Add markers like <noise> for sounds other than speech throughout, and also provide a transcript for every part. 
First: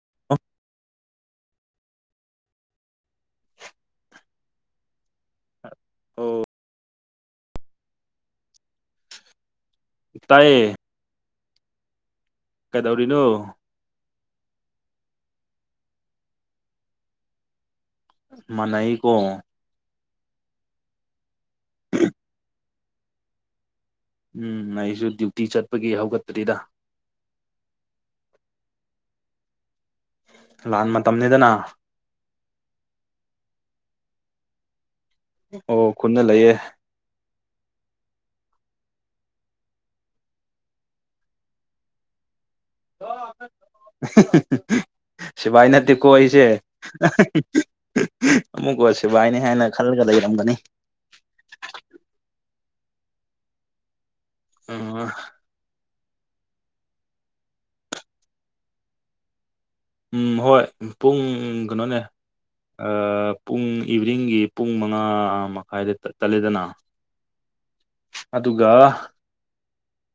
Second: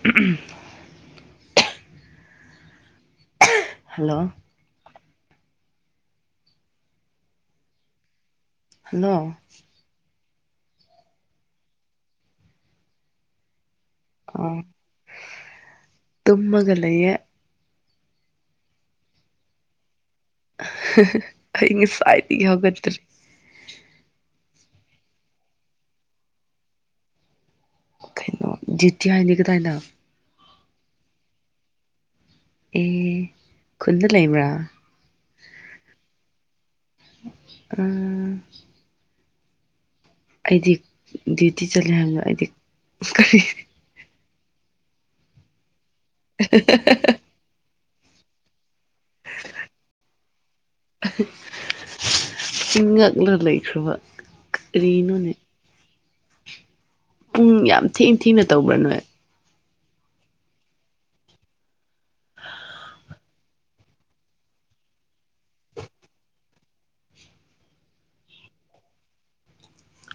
<unintelligible> Hello ꯑꯣ hello ꯇꯥꯏꯌꯦ ꯀꯩꯗꯧꯔꯤꯅꯣ ꯑꯣ ꯇꯨꯝꯃꯒ ꯂꯩꯌꯦ ꯃꯥꯅꯩ ꯀꯣ ꯑꯩ ꯉꯁꯥꯏꯗꯒꯤ ꯍꯧꯒꯠꯇ꯭ꯔꯤ ꯎꯝ ꯑꯩꯁꯨ ꯗ꯭ꯌꯨꯇꯤ ꯆꯠꯄꯒꯤ ꯍꯧꯒꯠꯇ꯭ꯔꯤꯗ ꯀꯩꯅꯣ ꯗ꯭ꯌꯨꯇꯤ ꯍꯥꯏꯗꯤ ꯀꯗꯥꯏꯗ ꯂꯥꯟ ꯃꯇꯝꯅꯤꯅꯤꯗꯅ ꯑꯦ ꯈꯨꯟꯗ ꯂꯩꯕ꯭ꯔꯥ ꯑꯣ ꯈꯨꯟꯅ ꯂꯩꯌꯦ꯫ ꯑꯥ ꯑꯩꯗꯤ ꯗ꯭ꯌꯨꯇꯤ ꯆꯂꯤ <unintelligible> ꯑꯩꯗꯤ꯫ ꯀꯔꯤ <unintelligible> ꯁꯤꯚꯥꯏ ꯅꯠꯇꯦꯀꯣ ꯑꯩꯁꯦ <unintelligible> ꯑꯃꯨꯛ ꯁꯤꯕꯥꯏꯅꯤ ꯍꯥꯏꯅ ꯈꯜꯂꯒ ꯂꯩꯔꯝꯒꯅꯤ꯫ <unintelligible> ꯆꯤꯟ ꯉꯛꯂ ꯂꯩꯈ꯭ꯔꯕ ꯀꯔꯤꯅꯣꯅꯦ꯫ ꯄꯨꯡ ꯌꯥꯝ ꯊꯦꯡ ꯊꯦꯡꯅ ꯇꯧꯕ꯭ꯔꯥ ꯅꯣꯏ꯫ ꯎꯝ ꯍꯣꯏ ꯄꯨꯡ ꯀꯩꯅꯣꯅꯦ꯫ ꯄꯨꯡ ꯏꯚꯅꯤꯡꯒꯤ ꯄꯨꯡ ꯃꯉꯥ ꯃꯈꯥꯏꯗ ꯆꯠꯂꯦꯗꯅ <inaudible> ꯑꯗꯨꯒ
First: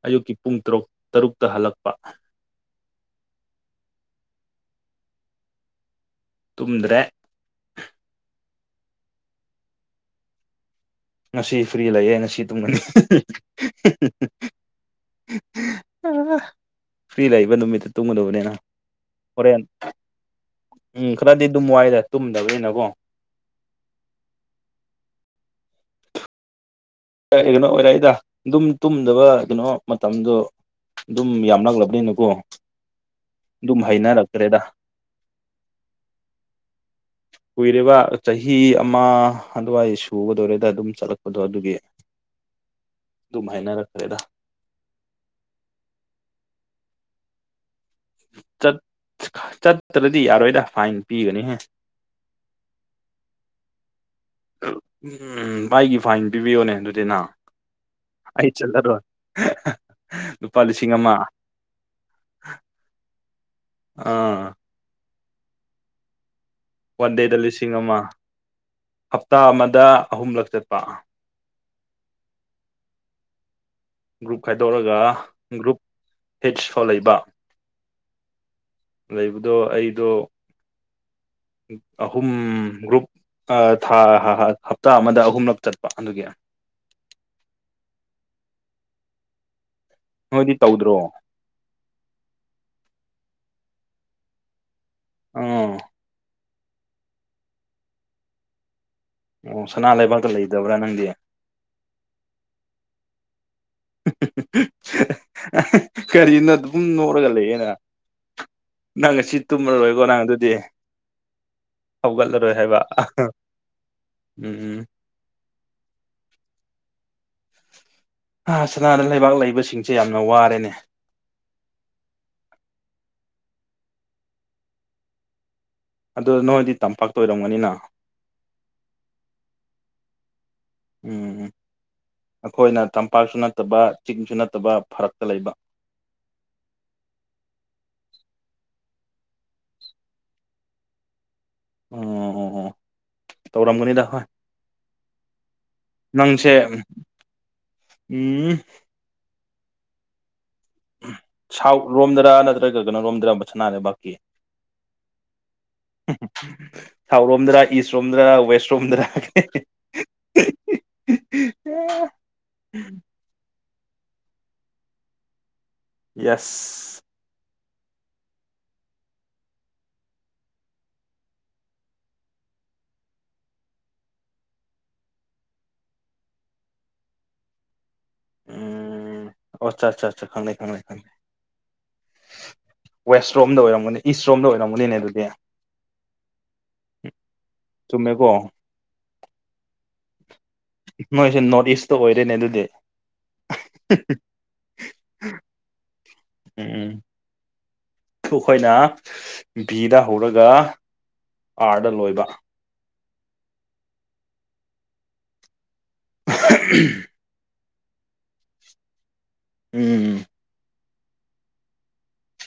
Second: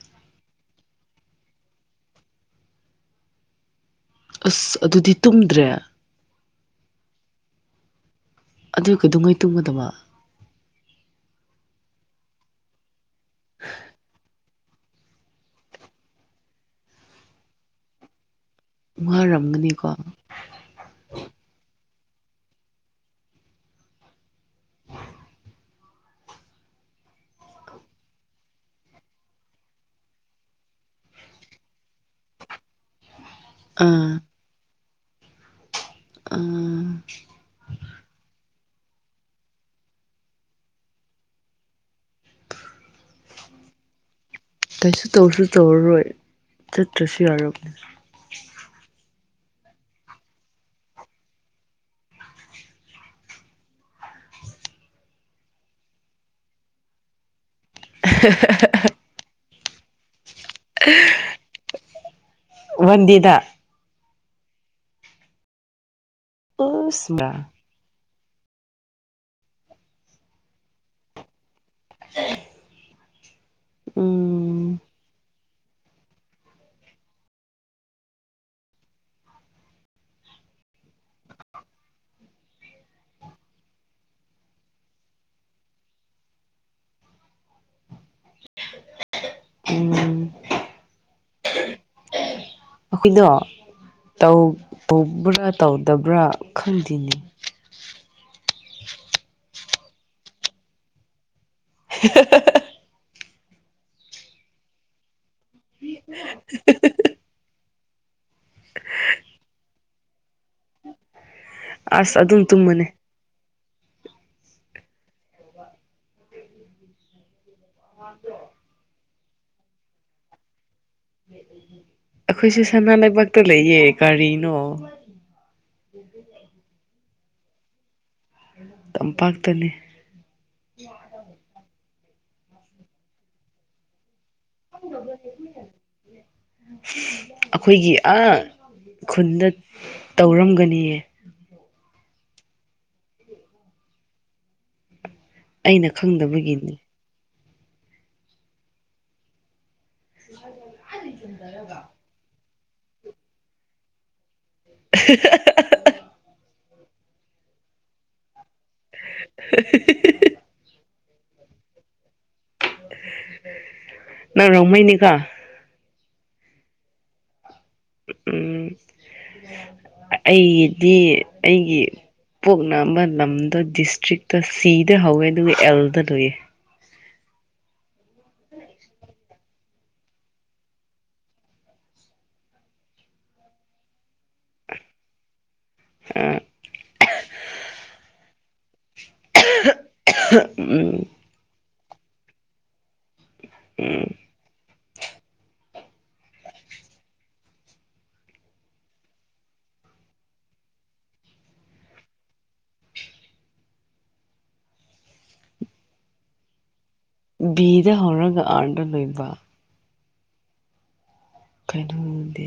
ꯑꯌꯨꯛꯀꯤ ꯄꯨꯡ ꯇꯔꯨꯛ ꯇꯔꯨꯛꯇ ꯍꯜꯂꯛꯄ ꯑꯁ ꯑꯗꯨꯗꯤ ꯇꯨꯝꯗ꯭ꯔꯦ꯫ ꯇꯨꯝꯗ꯭ꯔꯦ ꯑꯗꯨ ꯀꯩꯗꯨꯡꯉꯩ ꯇꯨꯝꯒꯗꯕ꯫ ꯉꯁꯤ ꯐ꯭ꯔꯤ ꯂꯩꯌꯦ ꯉꯁꯤ ꯇꯨꯝꯒꯅꯤ꯫ <unintelligible> ꯐ꯭ꯔꯤ ꯂꯥꯛꯏꯕ ꯅꯨꯃꯤꯠꯇ ꯇꯨꯝꯒꯗꯕꯅꯤꯅ꯫ ꯍꯣꯔꯦꯟ ꯋꯥꯨꯔꯝꯒꯅꯤꯀꯣ꯫ ꯎꯝ ꯈꯔꯗꯤ ꯑꯗꯨꯝ ꯋꯥꯏꯗ ꯇꯨꯝꯗꯕꯅꯤꯅꯀꯣ꯫ ꯀ ꯀꯩꯅꯣ ꯑꯣꯏꯔꯛꯏꯗ ꯑꯗꯨꯝ ꯇꯨꯝꯗꯕ ꯀꯩꯅꯣ ꯃꯇꯝꯗꯣ ꯑꯗꯨꯝ ꯌꯥꯝ ꯅꯛꯂꯕꯅꯤꯅꯀꯣ꯫ ꯑꯗꯨꯝ ꯑꯥ ꯍꯩꯅꯔꯛꯇ꯭ꯔꯦꯗ꯫ ꯑꯥ ꯀꯨꯏꯔꯤꯕ ꯆꯍꯤ ꯑꯃ ꯑꯗꯨꯋꯥꯏ ꯁꯨꯒꯗꯧꯔꯦꯗ ꯑꯗꯨꯝ ꯆꯠꯂꯛꯄꯗꯣ ꯑꯗꯨꯒꯤ꯫ ꯑꯗꯨꯝ ꯍꯥꯏꯅꯔꯛꯈ꯭ꯔꯦꯗ ꯀꯥꯏꯁꯨ ꯇꯧꯔꯁꯨ ꯇꯧꯔꯔꯣꯏ ꯆꯠꯇ꯭ꯔꯁꯨ ꯌꯥꯔꯝꯅꯤ꯫ ꯆꯠꯇ꯭ꯔꯗꯤ ꯌꯥꯔꯣꯏꯗ ꯐꯥꯏꯟ ꯄꯤꯒꯅꯤꯍꯦ <inaudible> ꯎꯝ ꯚꯥꯏꯒꯤ ꯐꯥꯏꯟ ꯄꯤꯕꯤꯌꯣꯅꯦ ꯑꯗꯨꯗꯤ ꯅ ꯑꯩ ꯆꯠꯂꯔꯣꯏ <unintelligible> ꯂꯨꯄꯥ ꯂꯤꯁꯤꯡ ꯑꯃ ꯋꯥꯟꯗꯦꯗꯥ ꯑꯥ ꯑꯁ ꯋꯥꯟ ꯃꯥ ꯗꯦꯗ ꯂꯤꯁꯤꯡ ꯑꯃ ꯍꯞꯇꯥ ꯑꯃꯗ ꯑꯍꯨꯝꯂꯛ ꯆꯠꯄ ꯍ <unintelligible> ꯒ꯭ꯔꯨꯞ ꯈꯥꯏꯗꯣꯛꯔꯒ ꯒ꯭ꯔꯨꯞ ꯍꯤꯠꯁ ꯐꯥꯎ ꯂꯩꯕ ꯂꯩꯕꯗꯣ ꯑꯩꯗꯣ ꯑꯍꯨꯝ ꯒ꯭ꯔꯨꯞ ꯊꯥ ꯍꯞꯇꯥ ꯑꯃꯗ ꯑꯍꯨꯝꯂꯛ ꯆꯠꯄ ꯑꯗꯨꯒꯤ <unintelligible> ꯎꯝ ꯅꯣꯏꯗꯤ ꯇꯧꯗ꯭ꯔꯣ꯫ ꯑꯈꯣꯏꯗꯣ ꯇꯧꯕ꯭ꯔꯥ ꯑꯥ ꯇꯧꯗꯕ꯭ꯔꯥ ꯈꯪꯗꯦꯅꯤ꯫ ꯑꯣ ꯁꯅꯥ ꯂꯩꯕꯥꯛꯇ ꯂꯩꯗꯕ꯭ꯔꯥ ꯅꯪꯗꯤ꯫ <unintelligible> ꯀꯔꯤꯅꯣ ꯑꯗꯨꯝ ꯅꯣꯛꯂꯒ ꯂꯩꯌꯦꯅ ꯅꯪ ꯉꯁꯤ ꯇꯨꯝꯃꯔꯣꯏꯀꯣ ꯅꯪ ꯑꯗꯨꯗꯤ ꯑꯁ ꯑꯗꯨꯝ ꯍꯧꯒꯠꯂꯔꯣꯏ ꯍꯥꯏꯕ ꯇꯨꯝꯕꯅꯦ ꯎꯝ ꯎꯝ <inaudible> <unintelligible> ꯑ ꯁꯅꯥꯗ ꯂꯩꯕꯥꯛ ꯂꯩꯕꯁꯤꯡꯁꯦ ꯌꯥꯝꯅ ꯋꯥꯔꯦꯅꯦ <inaudible> ꯑꯩꯈꯣꯏꯁꯨ ꯁꯅꯥ ꯂꯩꯕꯥꯛꯇ ꯂꯩꯌꯦ ꯀꯔꯤꯅꯣ ꯑꯗꯣ ꯅꯣꯏꯗꯤ ꯇꯝꯄꯥꯛꯇ ꯑꯣꯏꯔꯝꯒꯅꯤꯅ ꯇꯝꯄꯥꯛꯇꯅꯤ ꯎꯝ ꯑꯩꯈꯣꯏꯅ ꯇꯝꯄꯥꯛꯁꯨ ꯅꯠꯇꯕ ꯆꯤꯡꯁꯨ ꯅꯠꯇꯕ ꯐꯔꯛꯇ ꯂꯩꯕ ꯑꯩꯈꯣꯏꯒꯤ ꯑꯥ ꯈꯨꯟꯗ ꯇꯧꯔꯝꯒꯅꯤꯌꯦ ꯑꯣ ꯑꯣ ꯑꯣ ꯇꯧꯔꯝꯒꯅꯤꯗ ꯍꯣꯏ ꯑꯩꯅ ꯅꯪꯁꯦ ꯈꯪꯗꯕꯒꯤꯅꯤ ꯎꯝ <unintelligible> ꯁꯥꯎꯠ ꯔꯣꯝꯗꯔꯥ ꯅꯠꯇ꯭ꯔꯒ ꯀꯩꯅꯣ ꯔꯣꯝꯗꯔꯥ ꯁꯅꯥ ꯂꯩꯕꯥꯛꯀꯤ <unintelligible> ꯁꯥꯎꯠ ꯔꯣꯝꯗꯔꯥ ꯏꯁ ꯔꯣꯝꯗꯔꯥ ꯋꯦꯁ ꯔꯣꯝꯗꯔꯥ <unintelligible> ꯅꯪ ꯔꯣꯡꯃꯩꯅꯤꯀꯣ ꯌꯦꯁ ꯎꯝ ꯑꯩꯗꯤ ꯑꯩꯒꯤ ꯄꯣꯛꯅꯝꯕ ꯅꯝꯗꯣ ꯗꯤꯁꯇ꯭ꯔꯤꯛꯇꯣ ꯁꯤꯗ ꯍꯧꯋꯦ ꯑꯗꯨꯒ ꯑꯦꯜꯗ ꯂꯣꯏꯌꯦ ꯎꯝ ꯑꯣ ꯆꯥ ꯆꯥ ꯆꯥ ꯈꯪꯂꯦ ꯈꯪꯂꯦ ꯈꯪꯂꯦ ꯋꯦꯁ ꯔꯣꯝꯗ ꯑꯣꯏꯔꯝꯒꯅꯤ ꯏꯁꯔꯣꯝꯗ ꯑꯣꯏꯔꯝꯒꯅꯤꯅꯦ ꯑꯗꯨꯗꯤ <unintelligible> ꯆꯨꯝꯃꯦꯀꯣ <unintelligible> <unintelligible> ꯅꯣꯏꯁꯦ ꯅꯣꯔꯠ ꯏꯁꯇ ꯑꯣꯏꯔꯦꯅꯦ ꯑꯗꯨꯗꯤ ꯎꯝ ꯎꯝ <unintelligible> ꯈꯣꯏꯅ ꯕꯤꯗ ꯍꯧꯔꯒ ꯑꯥꯔꯗ ꯂꯣꯏꯕ <unintelligible> ꯕꯤꯗ ꯍꯧꯔꯒ ꯑꯥꯔꯗ ꯂꯣꯏꯕ ꯎꯝ ꯀꯩꯅꯣꯗꯤ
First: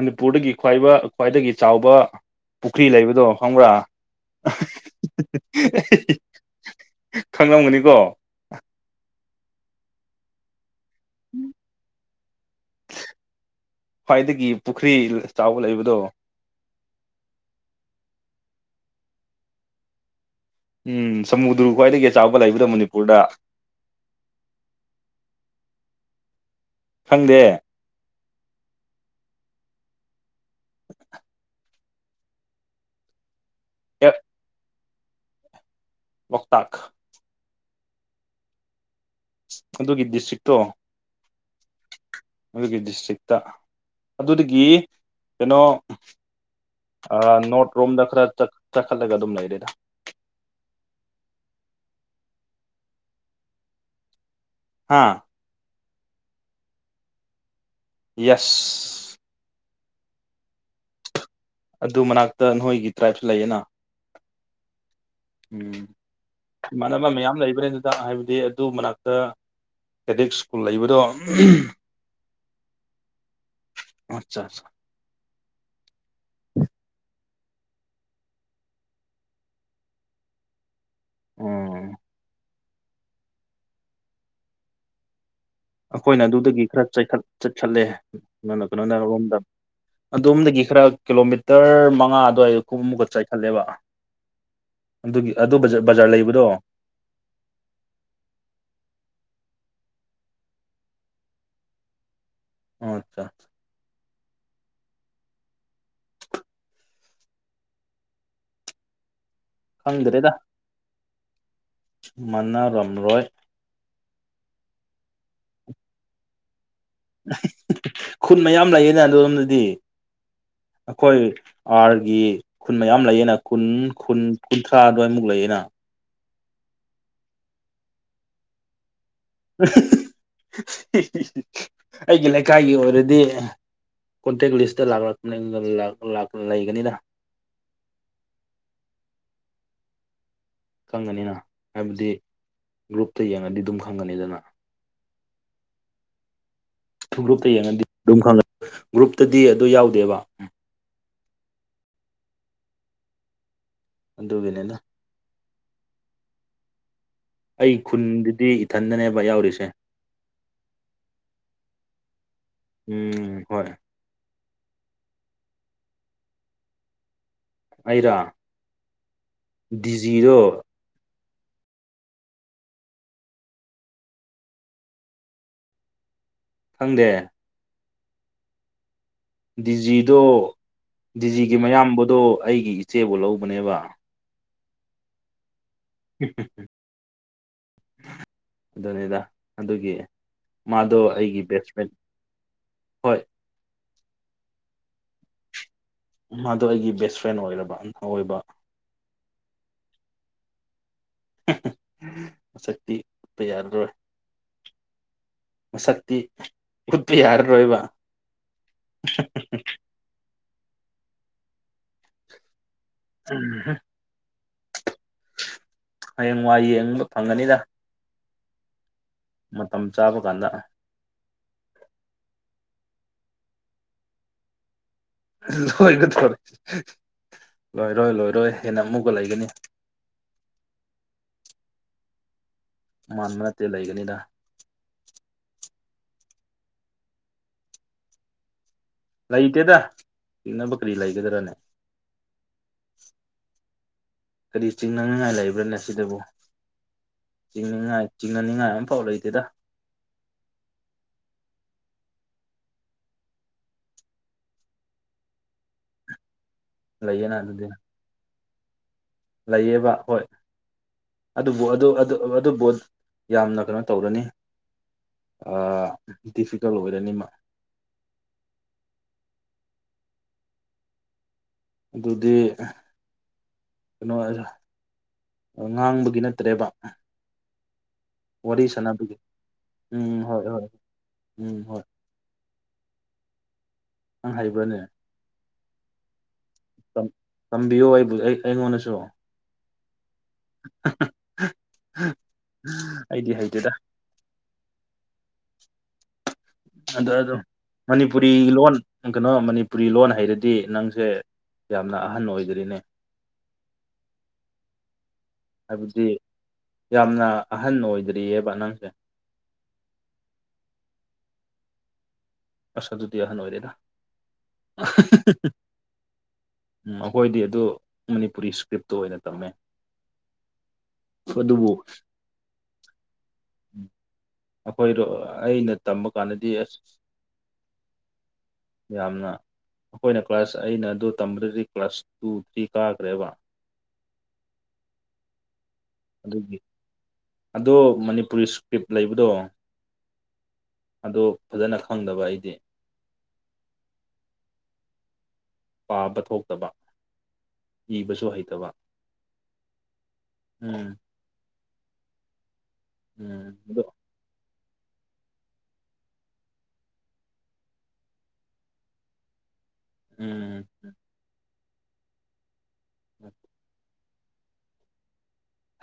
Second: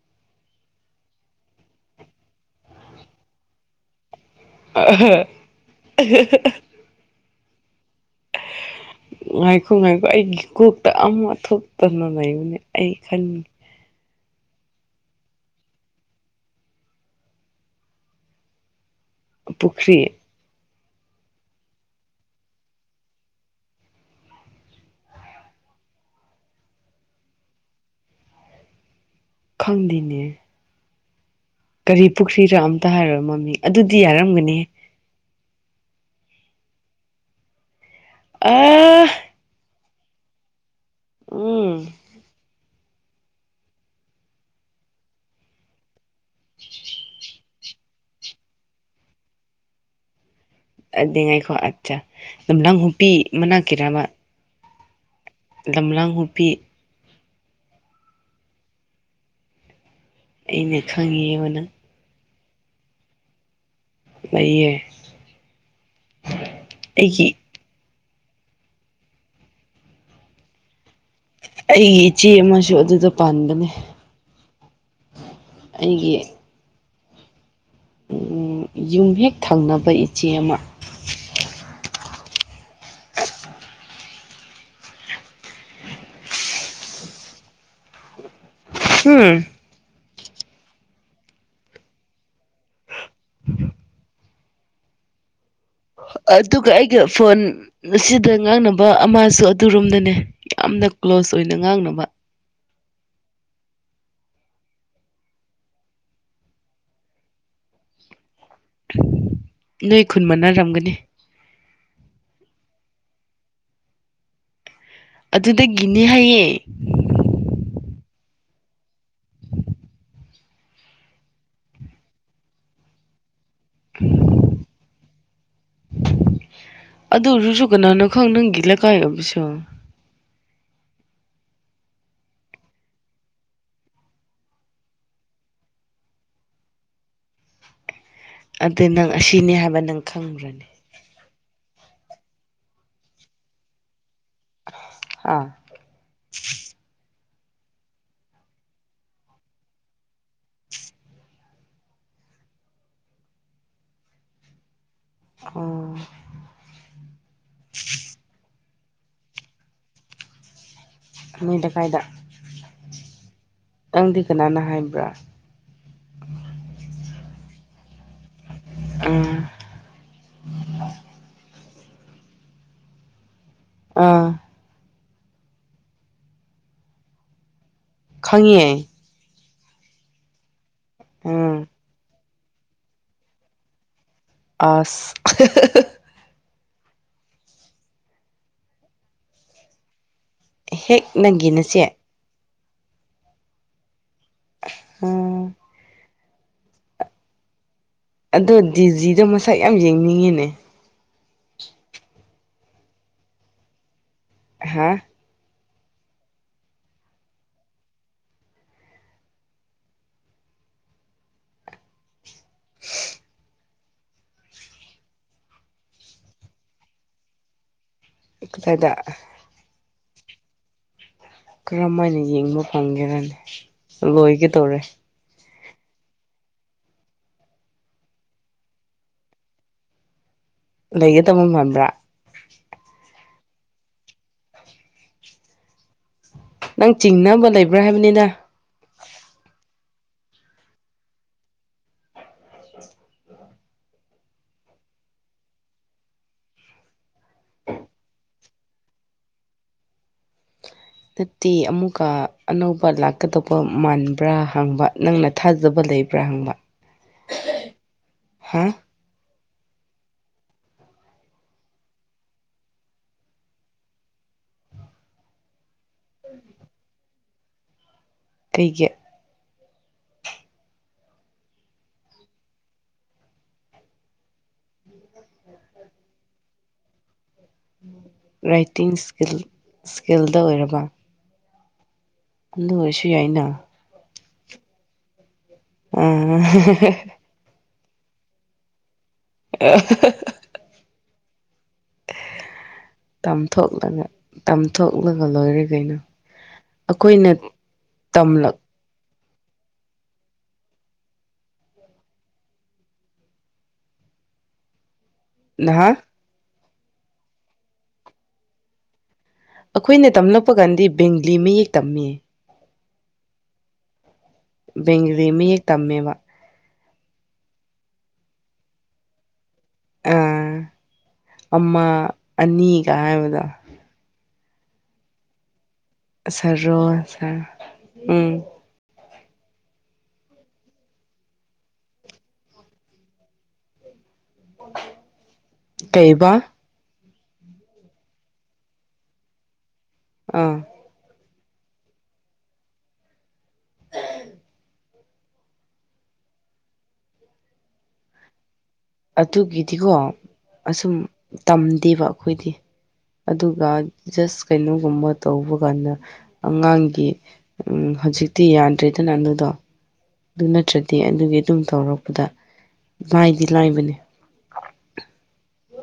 ꯃꯅꯤꯄꯨꯔꯗꯒꯤ ꯈ꯭ꯋꯥꯏꯕ ꯈ꯭ꯋꯥꯏꯗꯒꯤ ꯆꯥꯎꯕ ꯄꯨꯈ꯭ꯔꯤ ꯂꯩꯕꯗꯣ ꯈꯪꯕ꯭ꯔꯥ <unintelligible> ꯈꯪꯂꯝꯒꯅꯤꯀꯣ ꯉꯥꯏꯈꯣ ꯉꯥꯏꯈꯣ ꯑꯩꯒꯤ ꯀꯨꯞ ꯇ ꯑꯃꯨꯛ ꯊꯣꯛꯇꯅ ꯂꯩꯕꯅꯦ ꯑꯩ ꯈꯟ ꯈ꯭ꯋꯥꯏꯗꯒꯤ ꯄꯨꯈ꯭ꯔꯤ ꯆꯥꯎꯕ ꯂꯩꯕꯗꯣ ꯄꯨꯈ꯭ꯔꯤ ꯎꯝ ꯁꯃꯨꯗ꯭ꯔꯨ ꯈ꯭ꯋꯥꯏꯗꯒꯤ ꯆꯥꯎꯕ ꯂꯩꯕꯗꯣ ꯃꯅꯤꯄꯨꯔꯗ ꯈꯪꯗꯦ ꯈꯪꯗꯦꯅꯦ ꯀꯔꯤ ꯄꯨꯈ꯭ꯔꯤꯔ ꯑꯝꯇ ꯍꯥꯏꯔꯣꯏ ꯃꯃꯤ ꯑꯗꯨꯗꯤ ꯌꯥꯔꯝꯒꯅꯤ ꯂꯣꯛꯇꯥꯥꯛ ꯑꯦ ꯑꯗꯨꯒꯤ ꯗꯤꯁꯇ꯭ꯔꯤꯛꯇꯣ ꯎꯝ ꯑꯗꯨꯒꯤ ꯗꯤꯁꯇ꯭ꯔꯤꯛꯇ ꯑꯗꯨꯗꯒꯤ ꯀꯩꯅꯣ ꯑꯥ ꯅꯣꯠ ꯔꯣꯝꯗ ꯈꯔ ꯆꯠ ꯆꯥꯈꯠꯂꯒ ꯑꯗꯨꯝ ꯂꯩꯔꯦꯗ ꯑꯗꯨꯉꯥꯏꯈꯣ ꯑꯠꯆꯥ ꯅꯨꯝꯗꯥꯡ ꯍꯨꯄꯤ ꯃꯅꯥꯛꯀꯤꯔꯕ ꯍꯥꯥ ꯂꯝꯂꯥꯡ ꯍꯨꯄꯤ ꯌꯦꯁ ꯑꯩꯅ ꯈꯪꯉꯤꯕꯅ ꯑꯗꯨ ꯃꯅꯥꯛꯇ ꯅꯣꯏꯒꯤ ꯇ꯭ꯔꯥꯏꯞꯁꯨ ꯂꯩꯌꯦꯅ ꯂꯩꯌꯦ ꯎꯝ ꯏꯃꯥꯟꯅꯕ ꯑꯩꯒꯤ ꯃꯌꯥꯝ ꯂꯩꯕ꯭ꯔꯦ ꯍꯤꯗꯥꯛ ꯍꯥꯏꯕꯗꯤ ꯑꯗꯨ ꯃꯅꯥꯛꯇ ꯀꯦꯗꯤꯛ ꯁ꯭ꯀꯨꯜ ꯂꯩꯕꯗꯣ ꯑꯩꯒꯤ ꯏꯆꯦ ꯑꯃꯁꯨ ꯑꯗꯨꯗ ꯄꯥꯟꯕꯅꯦ ꯑꯠꯆꯥ ꯑꯆꯥ ꯑꯩꯒꯤ ꯌꯨꯝ ꯍꯦꯛ ꯊꯪꯅꯕ ꯏꯆꯦ ꯑꯃ ꯑꯣꯝ ꯑꯩꯈꯣꯏꯅ ꯑꯗꯨꯗꯒꯤ ꯈꯔ ꯆꯠꯈꯠꯂꯦ ꯅꯪꯅ ꯍꯝ ꯀꯩꯅꯣꯅꯔꯣꯝꯗ ꯑꯗꯣꯝꯗꯒꯤ ꯈꯔ ꯀꯤꯂꯣꯃꯤꯇꯔ ꯃꯉꯥ ꯑꯗꯨꯋꯥꯏꯗ ꯀꯨꯝꯃꯨꯛꯀ ꯆꯥꯏꯈꯠꯂꯦꯕ ꯑꯗꯨꯒꯤ <unintelligible> ꯑꯗꯨꯒ ꯑꯩꯒ ꯐꯣꯟ ꯑꯁꯤꯗ ꯉꯥꯡꯅꯕ ꯑꯃꯁꯨ ꯑꯗꯨꯔꯣꯝꯗꯅꯦ ꯌꯥꯝꯅ ꯀ꯭ꯂꯣꯁ ꯑꯣꯏꯅ ꯉꯥꯡꯅꯕ ꯑꯣ ꯑꯠꯆꯥ ꯅꯣꯏ ꯈꯨꯟ ꯃꯥꯟꯅꯔꯝꯒꯅꯤ ꯃꯅꯥ ꯔꯝꯔꯣꯏ ꯑꯗꯨꯗꯒꯤꯅꯦ ꯍꯥꯏꯌꯦ ꯈꯨꯟ ꯃꯌꯥꯝ ꯂꯩꯌꯦꯅꯦ ꯑꯗꯨꯔꯣꯝꯗꯗꯤ ꯑꯩꯈꯣꯏ ꯑꯥꯔꯒꯤ ꯈꯨꯟ ꯃꯌꯥꯝ ꯂꯩꯌꯦꯅ ꯈꯨꯟ ꯈꯨꯟ ꯀꯨꯟꯊ꯭ꯔꯥ ꯑꯗꯨꯋꯥꯏꯃꯨꯛ ꯂꯩꯌꯦꯅ ꯑꯗꯨ ꯑꯣꯏꯔꯁꯨ ꯀꯅꯥꯅꯣ ꯈꯪ ꯅꯪꯒꯤ ꯂꯩꯀꯥꯏꯁꯨ ꯑꯩꯒꯤ ꯂꯩꯀꯥꯏꯒꯤ ꯑꯣꯏꯔꯗꯤ ꯀꯣꯟꯇꯦꯛ ꯂꯤꯁꯇ ꯂ ꯂꯩꯒꯅꯤꯅ ꯑꯗꯨ ꯅꯪ ꯑꯁꯤꯅꯤ ꯍꯥꯏꯕ ꯅꯪ ꯈꯪꯕ꯭ꯔ ꯈꯪꯒꯅꯤꯅ ꯍꯥꯏꯕꯗꯤ ꯒ꯭ꯔꯨꯞꯇ ꯌꯦꯡꯉꯗꯤ ꯑꯗꯨꯝ ꯈꯪꯒꯅꯤꯗꯅ ꯑꯥ ꯒ꯭ꯔꯨꯞꯇ ꯌꯦꯡꯉꯗꯤ ꯑꯗꯨꯝ ꯈꯪꯉ ꯒ꯭ꯔꯨꯞꯇꯗꯤ ꯑꯗꯨ ꯌꯥꯎꯗꯦꯕ ꯑꯗꯨꯒꯤꯅꯤꯅ ꯑꯥ ꯑꯩ ꯈꯨꯟꯗꯨꯗꯤ ꯏꯊꯟꯗꯅꯦꯕ ꯌꯥꯎꯔꯤꯁꯦ ꯅꯣꯏꯗ ꯀꯥꯏꯗ ꯎꯝ ꯍꯣꯏ ꯅꯪꯗꯤ ꯀꯅꯥꯅ ꯍꯥꯏꯕ꯭ꯔꯥ ꯑꯩꯔꯣ ꯎꯝ ꯗꯤꯖꯤꯗꯣ ꯑꯥ ꯈꯪꯗꯦ ꯈꯪꯉꯦ ꯗꯤꯖꯤꯗꯣ ꯗꯤꯖꯤꯒꯤ ꯎꯝ ꯃꯌꯥꯝꯕꯗꯣ ꯑꯩꯒꯤ ꯏꯆꯦꯕꯨ ꯂꯧꯕꯅꯦꯕ <unintelligible> ꯑꯗꯨꯅꯤꯗ ꯑꯗꯨꯒꯤ ꯃꯥꯗꯣ ꯍꯦꯛ ꯑꯩꯒꯤ ꯅꯪꯒꯤ ꯕꯦꯁ ꯐ꯭ꯔꯦꯟ ꯅꯆꯦ ꯍꯣꯏ ꯎꯝ ꯃꯥꯗꯣ ꯑꯩꯒꯤ ꯕꯦꯁ ꯐ꯭ꯔꯦꯟ ꯑꯣꯏꯔꯕ ꯑꯣꯏꯕ ꯑꯗꯣ ꯗꯤꯖꯤꯗꯣ ꯃꯁꯛ ꯌꯥꯝ ꯌꯦꯡꯅꯤꯡꯉꯤꯅꯦ ꯃꯁꯛꯇꯤ ꯎꯠꯄ ꯌꯥꯔꯔꯣꯏ ꯍꯥ ꯃꯁꯛꯇꯤ ꯎꯠꯄ ꯌꯥꯔꯔꯣꯏꯕ <unintelligible> ꯎꯝ ꯍꯌꯦꯡ ꯋꯥ ꯌꯦꯡꯕ ꯐꯪꯒꯅꯤꯗ ꯀꯥꯏꯗ ꯃꯇꯝ ꯆꯥꯕ ꯀꯥꯟꯗ ꯀꯔꯝ ꯃꯥꯏꯅ ꯌꯦꯡꯕ ꯐꯪꯒꯦꯔꯅꯤ ꯂꯣꯏꯒ ꯇꯧꯔꯦ ꯂꯣꯏꯒꯗꯧꯔꯦ ꯂꯣꯏꯔꯣꯏ ꯂꯣꯏꯔꯣꯏ ꯍꯦꯟꯅ ꯑꯃꯨꯛꯀ ꯂꯩꯒꯅꯤ ꯂꯩꯒꯗꯕ ꯃꯥꯟꯕ꯭ꯔꯥ ꯃꯥꯟꯕ ꯅꯠꯇꯦ ꯂꯩꯒꯅꯤꯗ ꯅꯪ ꯆꯤꯡꯅꯕ ꯂꯩꯕ꯭ꯔꯥ ꯍꯥꯏꯕꯅꯤꯗ ꯂꯩꯇꯦꯗ ꯆꯤꯡꯅꯕ ꯀꯔꯤ ꯂꯩꯒꯗ꯭ꯔꯥꯅꯦ ꯀꯔꯤ ꯆꯤꯡꯅꯅꯤꯉꯥꯏ ꯂꯩꯕ꯭ꯔꯥꯅꯦ ꯁꯤꯗꯕꯨ ꯆꯤꯡꯅꯤꯡꯉꯥꯏ ꯆꯤꯡꯅꯅꯤꯡꯉꯥꯏ ꯑꯃꯐꯥꯎ ꯂꯩꯇꯦꯗ ꯅꯠꯇꯦ ꯑꯃꯨꯛꯀ ꯑꯅꯧꯕ ꯂꯥꯛꯀꯗꯧꯕ ꯃꯥꯟꯕ꯭ꯔꯥ ꯍꯪꯕ ꯅꯪ ꯅ ꯊꯥꯖꯕ ꯂꯩꯕ꯭ꯔꯥ ꯍꯪꯕ ꯂꯩꯌꯦꯅ ꯑꯗꯨꯗꯤ <unintelligible> ꯂꯩꯌꯦꯕ ꯍꯣꯏ ꯑꯗꯨꯕꯨ ꯑꯗꯨꯕꯨ ꯌꯥꯝꯅ ꯀꯩꯅꯣ ꯇꯧꯔꯅꯤ ꯗꯤꯐꯤꯀꯜꯠ ꯑꯣꯏꯔꯅꯤꯃ ꯀꯩꯒꯤ ꯑꯗꯨꯗꯤ ꯀꯩꯅꯣ ꯉꯥꯡꯕꯒꯤ ꯅꯠꯇ꯭ꯔꯦꯕ ꯋꯥꯔꯤ ꯔꯥꯏꯇꯤꯡ ꯁꯥꯟꯅꯕꯤꯒꯦ ꯏꯁꯀꯤꯜ ꯎꯝ ꯏꯁꯀꯤꯜꯗ ꯍꯣꯏ ꯍꯣꯏ ꯎꯝ ꯍꯣꯏ ꯑꯗꯨꯑꯣꯏꯁꯨ ꯌꯥꯏꯅ ꯑꯪ ꯍꯩꯕꯔꯅꯦ ꯎꯝ ꯇꯝꯕꯤꯌꯨ ꯑꯩꯕꯨ ꯑꯩ ꯑꯩꯉꯣꯟꯗꯁꯨ <unintelligible> <unintelligible> ꯑꯩꯗꯤ ꯍꯩꯇꯦꯗ ꯇꯊꯣꯛꯂꯒ ꯇꯥꯝꯊꯣꯛꯂꯒ ꯂꯣꯏꯔ ꯀꯩꯅꯣ ꯑ ꯑꯩꯈꯣꯏꯅ ꯑꯗꯨ ꯃꯅꯤꯄꯨꯔꯤ ꯇꯝꯂꯛ ꯂꯣꯟ ꯅꯪ ꯀꯩꯅꯣ ꯃꯅꯤꯄꯨꯔꯤ ꯂꯣꯟ ꯍꯩꯔꯗꯤ ꯅꯪꯁꯦ ꯌꯥꯝꯅ ꯑꯍꯟ ꯑꯣꯏꯗ꯭ꯔꯤꯅꯦ <unintelligible> ꯍꯥꯏꯕꯗꯤ ꯌꯥꯝꯅ ꯑꯍꯟ ꯑꯣꯏꯗ꯭ꯔꯤꯌ‌ꯦꯕ ꯅꯪꯁꯦ ꯑꯩꯈꯣꯏꯅ ꯇꯝꯂꯛꯄ ꯀꯥꯟꯗꯤ ꯕꯦꯡꯒꯂꯤ ꯃꯌꯦꯛ ꯇꯝꯃ‌ꯦ ꯑꯁ ꯑꯗꯨꯗꯤ ꯑꯍꯟ ꯑꯣꯏꯔ‌ꯦꯗ ꯕꯦꯡꯒ꯭ꯂꯤ ꯃꯌꯦꯛ ꯇꯝꯃꯦꯕ ꯎꯝ ꯑꯩꯈꯣꯏꯗꯤ ꯑꯗꯨ ꯃꯅꯤꯄꯨꯔꯤ ꯏꯁꯀ꯭ꯔꯤꯞꯇꯨ ꯑꯣꯏꯅ ꯇꯝꯃꯦ ꯑꯥ ꯑꯗꯨꯕꯨ ꯑꯃ ꯑꯅꯤꯒ ꯍꯥꯏꯕꯗꯣ ꯑꯩꯈꯣꯏꯗꯣ ꯑꯩꯅ ꯇꯝꯕ ꯀꯥꯟꯗꯗꯤ ꯑꯁ ꯁꯔꯣ ꯁꯔ‌ꯣ ꯎꯝ ꯌꯥꯝꯅ ꯑꯩꯈꯣꯏꯅ ꯀ꯭ꯂꯥꯁ ꯑꯩꯅ ꯑꯗꯨ ꯇꯝꯕꯗꯗꯤ ꯀ꯭ꯂꯥꯁ ꯇꯨ ꯊ꯭ꯔꯤ ꯀꯥꯈ꯭ꯔꯦꯕ ꯀꯩꯕꯥ ꯑꯗꯨꯒꯤ ꯑꯗꯣ ꯃꯅꯤꯄꯨꯔꯤ ꯏꯁꯀ꯭ꯔꯤꯞ ꯂꯩꯕꯗꯣ ꯑꯥ ꯑꯗ‌ꯣ ꯐꯖꯅ ꯈꯪꯗꯕ ꯑꯩꯗꯤ ꯄꯥꯕ ꯊꯣꯛꯇꯕ ꯏꯕꯁꯨ ꯍꯩꯇꯕ ꯑꯗꯨꯒꯤꯗꯤꯀꯣ ꯎꯝ ꯑꯁꯨꯝ ꯇꯝꯗꯦꯕ ꯑꯩꯈꯣꯏꯗꯤ ꯎꯝ ꯑꯗꯨꯒ ꯑꯗꯣ ꯖꯁ ꯀꯩꯅꯣꯒꯨꯝꯕ ꯇꯧꯕ ꯀꯥꯟꯗ ꯑꯉꯥꯡꯒꯤ ꯎꯝ ꯍꯧꯖꯤꯛꯇꯤ ꯌꯥꯗ꯭ꯔꯦꯗꯅ ꯑꯗꯨꯗꯣ ꯑꯗꯨ ꯎꯝ ꯅꯠꯇ꯭ꯔꯗꯤ ꯑꯗꯨꯒꯤ ꯑꯗꯨꯝ ꯇꯧꯔꯛꯄꯗ ꯂꯥꯏꯗꯤ ꯂꯥꯏꯕꯅꯦ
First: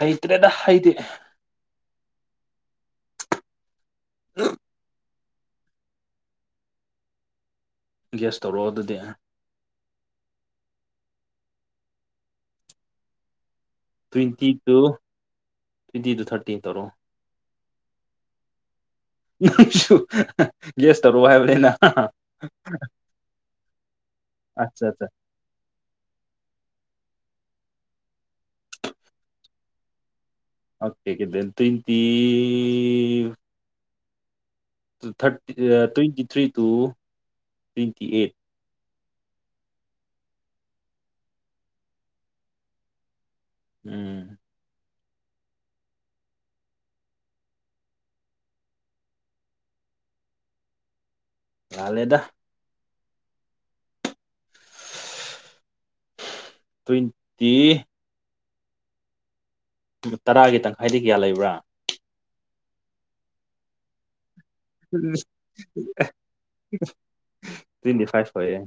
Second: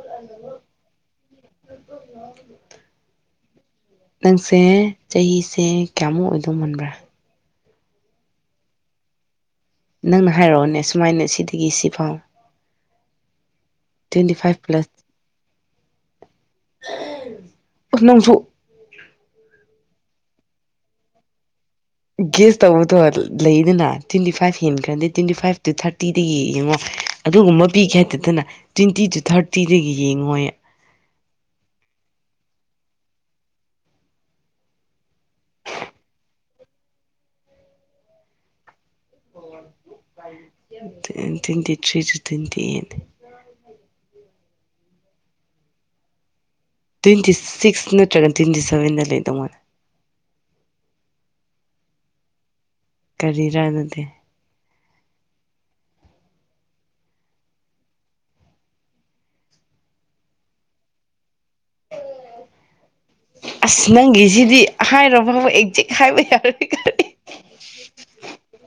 ꯍꯩꯇ꯭ꯔꯦꯗ ꯍꯩꯗꯤ <unintelligible> ꯅꯪꯁꯦ ꯆꯍꯤꯁꯦ ꯀꯌꯥꯃꯨꯛ ꯑꯣꯏꯗꯧ ꯃꯥꯟꯕ꯭ꯔꯥ ꯒ‌ꯦꯁ ꯇꯧꯔ‌ꯣ ꯑꯗꯨꯗꯤ ꯅꯪꯅ ꯍꯥꯏꯔꯑꯣꯅꯦ ꯁꯨꯃꯥꯏꯅ ꯁꯤꯗꯒꯤ ꯁꯤꯐꯥꯎ twenty twenty five two plus twenty two thirty ꯇꯧꯔꯣ ꯑ ꯅꯪꯁꯨ ꯅꯪꯁꯨ ꯒ‌ꯦꯁ ꯇꯧꯔ‌ꯣ ꯍꯥꯏꯕꯅꯤꯅ ꯒꯦꯁ ꯇꯧꯕꯗꯣ ꯂ ꯂꯩꯗꯅ ꯇꯨꯏꯟꯇꯤ ꯐꯥꯏꯚ ꯑꯠꯆꯥ ꯑꯠꯆꯥ ꯍꯦꯟꯈ꯭ꯔꯗꯤ ꯇꯨꯏꯟꯇꯤ ꯐꯥꯏꯚ ꯇꯨ ꯊꯥꯔꯇꯤꯗꯒꯤ ꯌꯦꯡꯉꯣ ꯑꯗꯨꯒꯨꯝꯕ ꯄꯤꯒ‌ꯦ ꯍꯥꯏꯇꯗꯅ ꯇꯨꯏꯟꯇꯤ ꯇꯨ ꯊꯥꯔꯇꯤꯗꯒꯤ ꯌꯦꯡꯉꯣꯏ <unintelligible> ꯇꯨꯏꯟꯇꯤ ꯇꯨ ꯊꯥꯔꯇꯤ ꯑꯥ twenty three two twenty eight ꯇ twenty three two twenty eight <unintelligible> ꯎꯝ ꯇꯨꯏꯟꯇꯤ ꯁꯤꯛꯁ ꯅꯠꯇ꯭ꯔꯒ ꯇꯨꯏꯟꯇꯤ ꯁꯕꯦꯟꯗ ꯂꯩꯗꯧ ꯃꯥꯜ ꯂꯥꯜꯂꯦꯗ ꯀꯔꯤꯔꯥ ꯅꯗꯤ ꯇ꯭ꯋꯦꯟꯇꯤ ꯇꯔꯥꯒꯤ ꯇꯪꯈꯥꯏꯗꯤ ꯀꯌꯥ ꯂꯩꯕ꯭ꯔꯥ ꯑꯁ ꯅꯪꯒꯤꯁꯤꯗꯤ ꯍꯥꯏꯔꯕꯧ ꯑꯦꯛꯖꯦꯛ ꯍꯥꯏꯕ ꯌꯥꯔꯗꯤ ꯀꯔꯤ ꯇ꯭ꯋꯦꯟꯇꯤ ꯐꯥꯏꯚ ꯑꯣꯏꯑꯦ